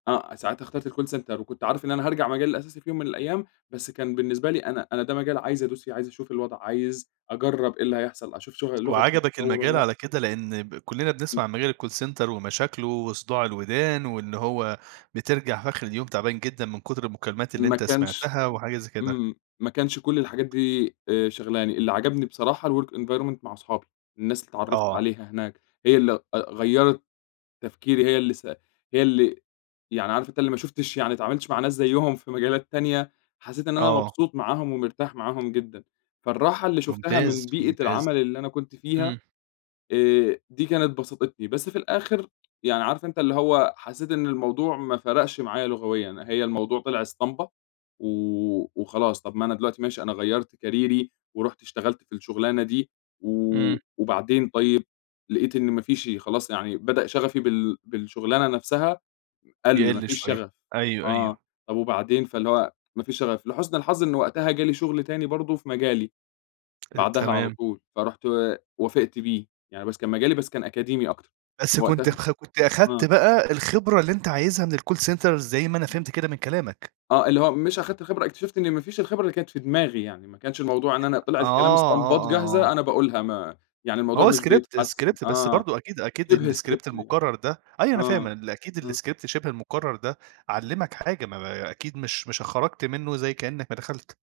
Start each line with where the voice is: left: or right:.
left: آه. ساعتها اخترت الcall center وكنت عارف إن أنا هارجع المجال الأساسي في يوم من الأيام، بس كان بالنسبة لي أنا أنا ده مجال عايز أدوس فيه، عايز أشوف الوضع، عايز أجرّب إيه اللي هيحصل؟ أشوف شغ اللغة
right: وعجبك
left: هتطوّر والَّا
right: المجال
left: لأ؟
right: على كده؟ لإن ب كُلّنا بنسمع
left: إمم.
right: عن مجال الcall center ومشاكله وصداع الودان، وإن هو بترجع في آخر اليوم تعبان جدًا من كُتر المكالمات اللي
left: ما
right: أنت
left: كانش
right: سمعتها، وحاجة زي كده.
left: إمم. ما كانش كل الحاجات دي آآ شاغلاني، اللي عجبني بصراحة الwork environment مع اصحابي. الناس اللي اتعّرفت
right: آه.
left: عليها هناك هي اللي أ غيّرت تفكيري هي اللي س هي اللي يعني عارف أنت اللي ما شُفتش يعني ما اتعاملتش مع ناس زيّهم في مجالات تانية، حسّيت إن أنا
right: آه.
left: مبسوط معاهم ومرتاح معاهم جدًا. فالراحة اللي شُفتها
right: ممتاز،
left: من بيئة
right: ممتاز.
left: العمل اللي أنا كنت فيها،
right: إمم.
left: آآ دي كانت بسطتني. بس في الآخر يعني عارف أنت اللي هو حسّيت إن الموضوع ما فرقش معايا لغويًا، هي الموضوع طلع اسطمبة و وخلاص، طب ما أنا دلوقتي ماشي، أنا غيّرت كاريري ورُحت اشتغلت في الشغلانة دي
right: إمم.
left: و وبعدين طيب لقيت إن ما فيش خلاص يعني بدأ شغفي بال بالشُغلانة نفسها قَل، ما
right: يقِل
left: فيش
right: شوية.
left: شغف.
right: أيوه،
left: آه.
right: أيوه.
left: طب وبعدين فاللي هو ما فيش شغف. لحُسن الحظ إن وقتها جالي شغل تاني برضه في مجالي
right: أ
left: بعدها على
right: تمام.
left: طول، فرُحت وافقت بيه. يعني بس كان مجالي بس كان أكاديمي أكتر.
right: بس كنت
left: وقتها
right: خ كنت
left: آه.
right: أخدت بقى الخبرة اللي أنت عايزها من الcall center زي ما أنا فهمت كده من كلامك؟
left: آه. اللي هو مش أخدت الخبرة اكتشفت إن ما فيش الخبرة اللي كانت في دماغي يعني. ما كانش الموضوع إن أنا طلع
right: آه،
left: الكلام
right: آه،
left: اسطمبات
right: آه،
left: جاهزة
right: آه.
left: أنا باقولها ما يعني
right: ما
left: الموضوع
right: هو
left: مش
right: script
left: بيتحسّن
right: -script بس
left: آه.
right: برضه أكيد،
left: شِبه
right: أكيد
left: script
right: الscript
left: دي
right: المُكرّر ده أيوه أنا فاهم
left: .آه.
right: إن أكيد
left: آه.
right: الscript شِبه المُكرّر ده، علّمك حاجة. ما ما أكيد مش مش خرجت منّه زي كإنّك ما دخلت.